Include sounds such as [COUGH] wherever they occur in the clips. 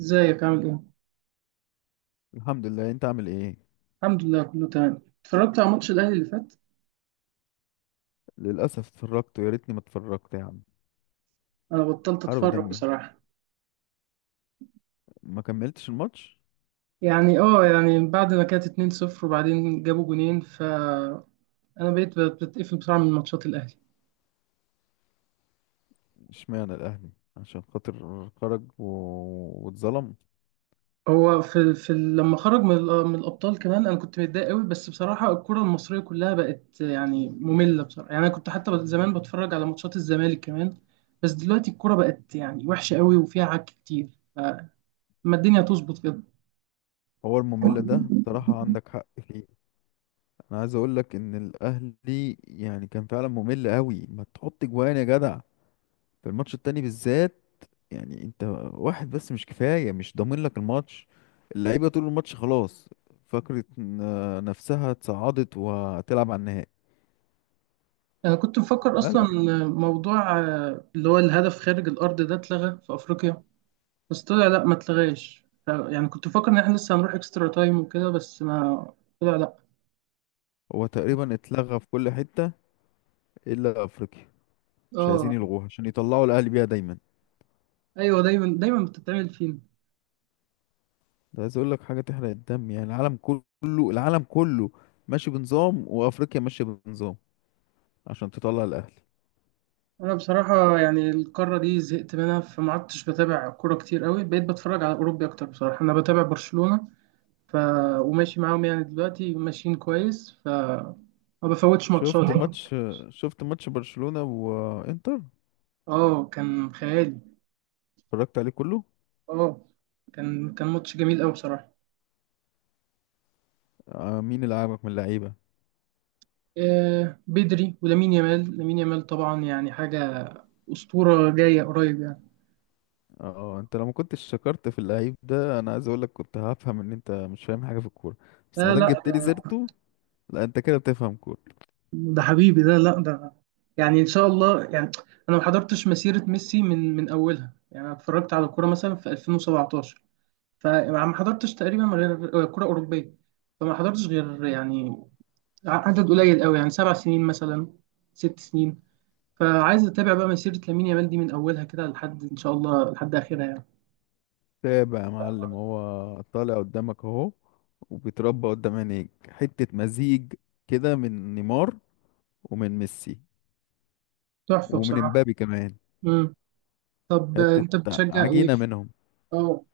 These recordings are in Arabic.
ازيك عامل ايه؟ الحمد لله، انت عامل ايه؟ الحمد لله، كله تمام. اتفرجت على ماتش الاهلي اللي فات. للاسف اتفرجت ويا ريتني ما اتفرجت يا عم. انا بطلت حرق اتفرج دمي. بصراحة. ما كملتش الماتش. يعني بعد ما كانت 2-0 وبعدين جابوا جونين، ف انا بقيت بتقفل بسرعة من ماتشات الاهلي. اشمعنى الاهلي؟ عشان خاطر خرج واتظلم. هو في لما خرج من الابطال كمان. انا كنت متضايق قوي بس بصراحة الكرة المصرية كلها بقت يعني مملة بصراحة. يعني انا كنت حتى زمان بتفرج على ماتشات الزمالك كمان. بس دلوقتي الكرة بقت يعني وحشة قوي وفيها عك كتير. فما الدنيا تظبط كده. هو الممل ده بصراحة عندك حق فيه. انا عايز اقول لك ان الاهلي كان فعلا ممل قوي، ما تحط جوان يا جدع، في الماتش التاني بالذات. يعني انت واحد بس مش كفاية، مش ضامن لك الماتش. اللعيبة طول الماتش خلاص. فكرة نفسها اتصعدت وهتلعب على النهائي أنا كنت مفكر أصلا بلا. موضوع اللي هو الهدف خارج الأرض ده اتلغى في أفريقيا. بس طلع لأ، ما اتلغاش. يعني كنت مفكر إن إحنا لسه هنروح إكسترا تايم وكده، بس ما طلع لأ. هو تقريبا اتلغى في كل حتة إلا أفريقيا. مش عايزين آه. يلغوها عشان يطلعوا الأهلي بيها دايما. أيوه، دايما دايما بتتعمل فينا. ده عايز أقول لك حاجة تحرق الدم، يعني العالم كله، العالم كله ماشي بنظام وأفريقيا ماشية بنظام عشان تطلع الأهلي. أنا بصراحة يعني القارة دي زهقت منها، فما عدتش بتابع كورة كتير قوي. بقيت بتفرج على أوروبي أكتر بصراحة. أنا بتابع برشلونة ف... وماشي معاهم يعني، دلوقتي ماشيين كويس. ف ما بفوتش شفت ماتشات يعني. ماتش شفت ماتش برشلونة وإنتر؟ آه، كان خيالي. اتفرجت عليه كله. اه، كان ماتش جميل قوي بصراحه. مين اللي عاجبك من اللعيبة؟ آه بدري ولامين يامال، لامين يامال طبعا يعني حاجه اسطوره جايه قريب يعني. اه، انت لو ما كنتش شكرت في اللعيب ده انا عايز اقول لك كنت هفهم ان انت مش فاهم حاجة في الكورة، بس ما لا دام لا جبت لي ده، سيرته لا انت كده بتفهم كورة. ده حبيبي ده. لا ده يعني ان شاء الله يعني. انا ما حضرتش مسيره ميسي من اولها يعني. انا اتفرجت على الكوره مثلا في 2017. فما حضرتش تقريبا غير كوره اوروبيه. فما حضرتش غير يعني عدد قليل قوي، يعني 7 سنين مثلا، 6 سنين. فعايز اتابع بقى مسيرة لامين يامال دي من اولها كده لحد ان شاء الله لحد اخرها يعني. تابع يا معلم، هو طالع قدامك اهو وبيتربى قدام عينيك. حتة مزيج كده من نيمار، ومن ميسي، تحفة ومن بصراحة. امبابي كمان. امم. طب، حتة انت بتشجع ايه؟ عجينة منهم. اه.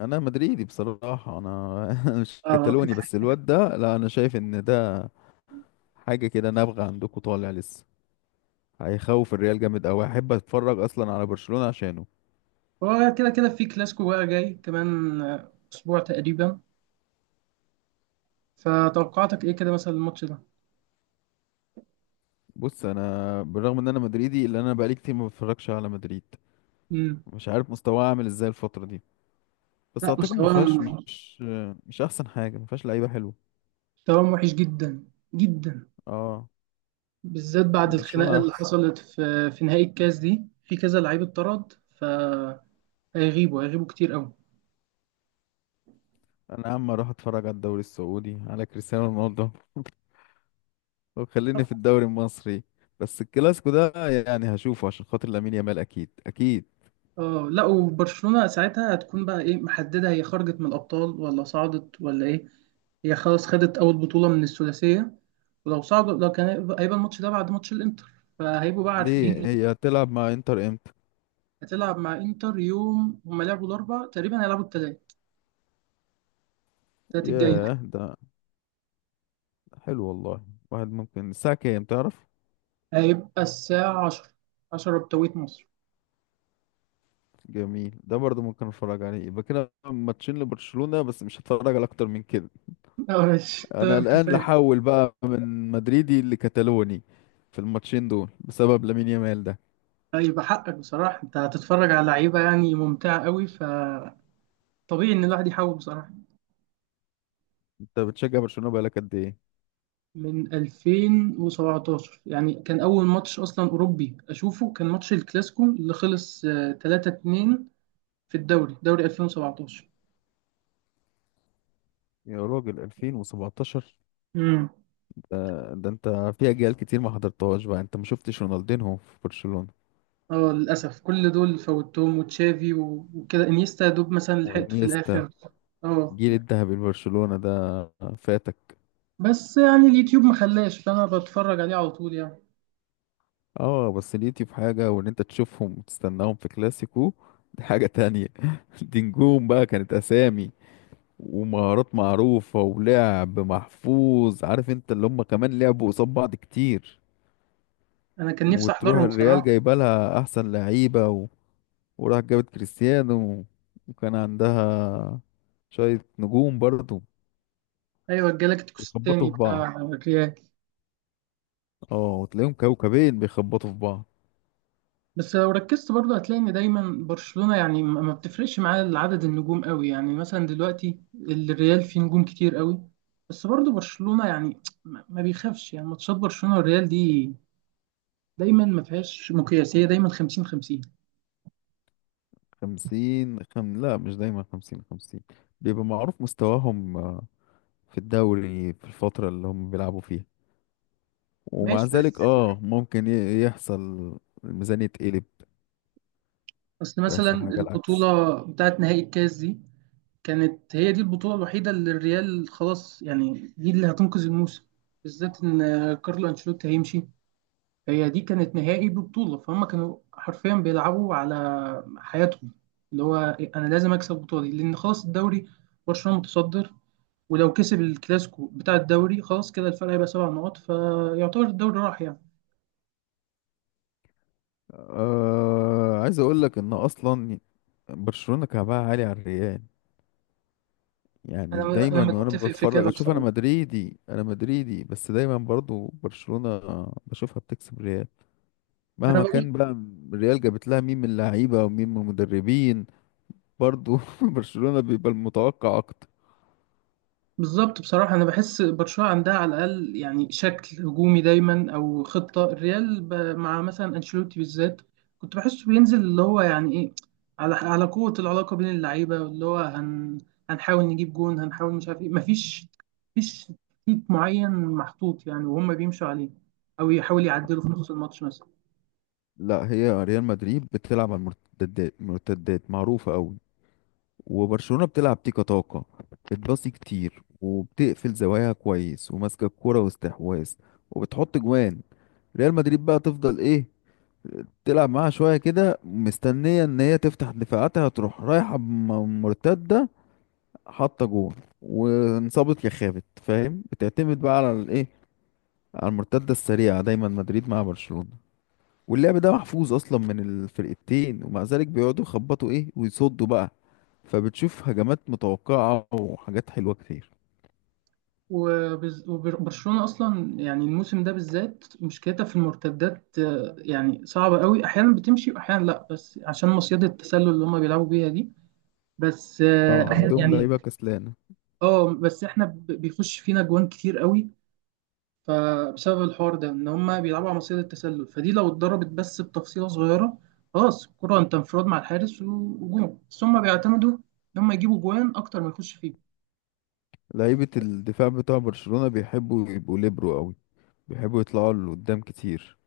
انا مدريدي بصراحة انا [LAUGHS] مش اه. كتالوني، بس الواد ده لا، انا شايف ان ده حاجة كده نابغة عندكم طالع لسه. هيخوف الريال جامد قوي. احب اتفرج اصلا على برشلونة عشانه. هو كده كده في كلاسيكو بقى جاي كمان اسبوع تقريبا. فتوقعاتك ايه كده مثلا الماتش ده؟ بص، انا بالرغم ان انا مدريدي الا انا بقالي كتير ما بتفرجش على مدريد. امم. مش عارف مستواه عامل ازاي الفترة دي، بس لا، اعتقد ما فيهاش مستواهم مش مش احسن حاجه، ما فيهاش لعيبه حلوه. مستواهم وحش جدا، جدا. اه، بالذات بعد برشلونه الخناقة اللي احسن. حصلت في نهائي الكاس دي، في كذا لعيب اتطرد. فهيغيبوا كتير قوي. انا يا عم اروح اتفرج على الدوري السعودي على كريستيانو رونالدو [LAUGHS] وخليني في الدوري المصري. بس الكلاسيكو ده يعني هشوفه عشان خاطر لامين يامال، اكيد اكيد. اه لا، وبرشلونة ساعتها هتكون بقى ايه محددة؟ هي خرجت من الأبطال ولا صعدت ولا ايه؟ هي خلاص خدت أول بطولة من الثلاثية. ولو صعدوا، لو كان هيبقى الماتش ده بعد ماتش الإنتر، فهيبقوا بقى ليه، عارفين. [LAUGHS] هي هتلعب مع انتر امتى؟ هتلعب مع إنتر يوم. هما لعبوا الأربع تقريبا، هيلعبوا التلات، التلات الجاي ده. ياه، ده حلو والله. واحد ممكن الساعه كام تعرف؟ هيبقى الساعة 10، عشرة بتوقيت مصر. جميل، ده برضه ممكن اتفرج عليه. يبقى كده ماتشين لبرشلونه بس، مش هتفرج على اكتر من كده. [LAUGHS] اه ماشي، انا تمام، الان كفاية. لحول بقى من مدريدي لكتالوني في الماتشين دول بسبب لامين يامال ده. هيبقى حقك بصراحة، انت هتتفرج على لعيبة يعني ممتعة قوي فطبيعي ان الواحد يحاول بصراحة. انت بتشجع برشلونة بقالك قد ايه؟ من 2017، يعني كان أول ماتش أصلا أوروبي أشوفه كان ماتش الكلاسيكو اللي خلص 3-2. في الدوري، دوري 2017. يا راجل 2017؟ امم. ده, ده انت في اجيال كتير ما حضرتهاش بقى. انت ما شفتش رونالدينهو في برشلونة اه للأسف، كل دول فوتهم. وتشافي وكده، انيستا يا دوب مثلا لحقته في وانيستا؟ الآخر. اه، جيل الذهبي لبرشلونة ده فاتك. بس يعني اليوتيوب ما خلاش، فأنا بتفرج عليه على طول يعني. اه، بس ليتي في حاجة وان انت تشوفهم وتستناهم في كلاسيكو، دي حاجة تانية. [LAUGHS] دي نجوم بقى، كانت اسامي ومهارات معروفة ولعب محفوظ، عارف انت، اللي هم كمان لعبوا قصاد بعض كتير. أنا كان نفسي وتروح أحضرهم الريال بصراحة. جايبه لها احسن لعيبة وراح جابت كريستيانو، وكان عندها شوية نجوم برضو. أيوة، الجالاكتيكوس بيخبطوا التاني في بتاع بعض. الريال. اه، وتلاقيهم كوكبين بيخبطوا في بعض. بس لو ركزت برضه هتلاقي ان دايما برشلونة يعني ما بتفرقش معاه عدد النجوم قوي، يعني مثلا دلوقتي الريال فيه نجوم كتير قوي. بس برضه برشلونة يعني ما بيخافش، يعني ماتشات برشلونة والريال دي دايما ما فيهاش مقياسية، دايما 50-50. لا، مش دايما خمسين خمسين. بيبقى معروف مستواهم في الدوري، في الفترة اللي هم بيلعبوا فيها. ومع ماشي بس، ذلك اه ممكن يحصل الميزانية تقلب اصل مثلا ويحصل حاجة العكس. البطولة بتاعت نهائي الكاس دي كانت هي دي البطولة الوحيدة اللي الريال خلاص يعني، دي اللي هتنقذ الموسم. بالذات ان كارلو انشيلوتي هيمشي. هي دي كانت نهائي ببطولة، فهم كانوا حرفيا بيلعبوا على حياتهم. اللي هو أنا لازم أكسب البطولة دي، لأن خلاص الدوري برشلونة متصدر. ولو كسب الكلاسيكو بتاع الدوري، خلاص كده الفرق هيبقى 7 نقط، فيعتبر الدوري راح يعني. أه، عايز اقول لك ان اصلا برشلونة كعبها عالي على الريال. أنا يعني دايما أنا وانا متفق في بتفرج كده اشوف، بصراحة. انا مدريدي بس دايما برضو برشلونة بشوفها بتكسب ريال أنا مهما بقول، كان بقى. الريال جابت لها مين من اللعيبة ومين من المدربين، برضو [LAUGHS] برشلونة بيبقى المتوقع اكتر. بالظبط بصراحة، أنا بحس برشلونة عندها على الأقل يعني شكل هجومي دايما. أو خطة الريال مع مثلا أنشيلوتي بالذات، كنت بحسه بينزل اللي هو يعني إيه، على قوة العلاقة بين اللعيبة، واللي هو هنحاول نجيب جون، هنحاول مش عارف إيه. مفيش تكتيك معين محطوط يعني وهم بيمشوا عليه، أو يحاول يعدلوا في نص الماتش مثلا. لا، هي ريال مدريد بتلعب على المرتدات، المرتدات معروفة قوي، وبرشلونة بتلعب تيكا تاكا، بتباصي كتير وبتقفل زواياها كويس وماسكة الكورة واستحواذ وبتحط جوان. ريال مدريد بقى تفضل ايه؟ تلعب معاها شوية كده مستنية ان هي تفتح دفاعاتها، تروح رايحة مرتدة، حاطة جون، وانصابت يا خابت. فاهم؟ بتعتمد بقى على الايه، على المرتدة السريعة دايما مدريد مع برشلونة. واللعب ده محفوظ اصلا من الفرقتين، ومع ذلك بيقعدوا يخبطوا ايه ويصدوا بقى. فبتشوف هجمات متوقعة وحاجات حلوة كتير. وبرشلونة أصلا يعني الموسم ده بالذات مشكلتها في المرتدات. يعني صعبة قوي، أحيانا بتمشي وأحيانا لأ، بس عشان مصيدة التسلل اللي هما بيلعبوا بيها دي. بس اه أحيانا عندهم يعني. لعيبة كسلانة. اه، بس احنا بيخش فينا جوان كتير قوي، فبسبب الحوار ده ان هما بيلعبوا على مصيدة التسلل، فدي لو اتضربت بس بتفصيلة صغيرة، خلاص الكرة انت انفراد مع الحارس وجون. بس هما بيعتمدوا ان هما يجيبوا جوان أكتر ما يخش فيه. لعيبة الدفاع بتاع برشلونة بيحبوا يبقوا ليبرو قوي، بيحبوا يطلعوا لقدام كتير.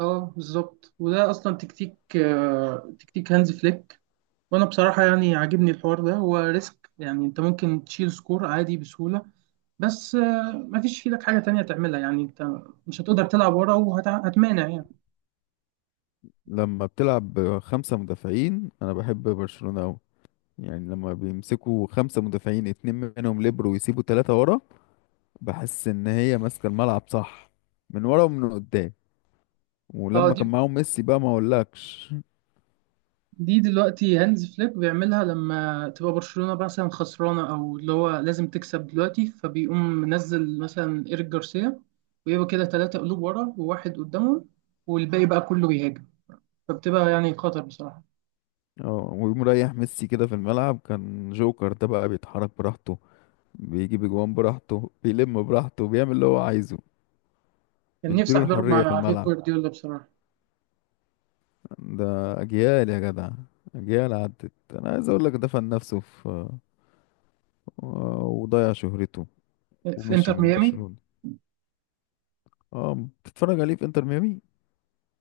اه بالظبط، وده اصلا تكتيك تكتيك هانز فليك. وانا بصراحه يعني عاجبني الحوار ده، هو ريسك يعني، انت ممكن تشيل سكور عادي بسهوله. بس مفيش في ايدك حاجه تانية تعملها يعني، انت مش هتقدر تلعب ورا وهتمانع يعني. لما بتلعب بخمسة مدافعين انا بحب برشلونة قوي. يعني لما بيمسكوا خمسة مدافعين، اتنين منهم ليبرو ويسيبوا تلاتة ورا، بحس ان هي ماسكة الملعب صح من ورا ومن قدام. اه، ولما دي كان معاهم ميسي بقى ما اقولكش. دي دلوقتي هانز فليك بيعملها لما تبقى برشلونه مثلا خسرانه، او اللي هو لازم تكسب دلوقتي، فبيقوم منزل مثلا ايريك جارسيا. ويبقى كده 3 قلوب ورا وواحد قدامهم، والباقي بقى كله بيهاجم، فبتبقى يعني خطر بصراحه. اه، ويقوم رايح ميسي كده في الملعب كان جوكر. ده بقى بيتحرك براحته، بيجي بجوان براحته، بيلم براحته، بيعمل اللي هو عايزه. كان نفسي مديله احضره الحرية في مع بيب الملعب. جوارديولا بصراحه. ده أجيال يا جدع، أجيال عدت. أنا عايز أقول لك دفن نفسه في وضيع شهرته في ومشي انتر من ميامي. برشلونة. اه، بتتفرج عليه في انتر ميامي؟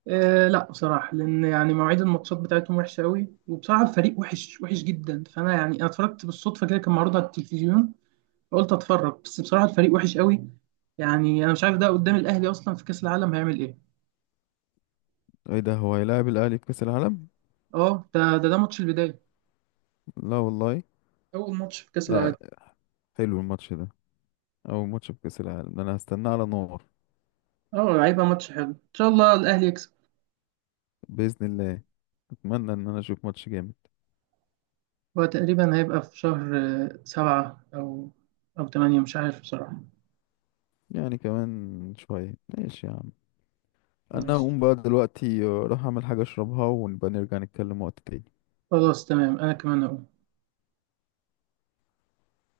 آه لا بصراحه، لان يعني مواعيد الماتشات بتاعتهم وحشه قوي، وبصراحه الفريق وحش وحش جدا. فانا يعني انا اتفرجت بالصدفه كده، كان معروض على التلفزيون، فقلت اتفرج. بس بصراحه الفريق وحش قوي. يعني انا مش عارف ده قدام الاهلي اصلا في كاس العالم هيعمل ايه. ايه ده، هو هيلاعب الأهلي في كأس العالم؟ اه، ده ماتش البدايه، لا والله. اول ماتش في كاس العالم. لا. حلو الماتش ده، أول ماتش في كأس العالم ده أنا هستناه على نار. اه، هيبقى ماتش حلو، ان شاء الله الاهلي يكسب. بإذن الله أتمنى إن أنا أشوف ماتش جامد. هو تقريبا هيبقى في شهر 7 او 8، مش عارف بصراحه. يعني كمان شوية، ماشي يا عم. انا ماشي. هقوم بقى دلوقتي اروح اعمل حاجة اشربها ونبقى نرجع نتكلم وقت تاني. خلاص تمام، انا كمان اقول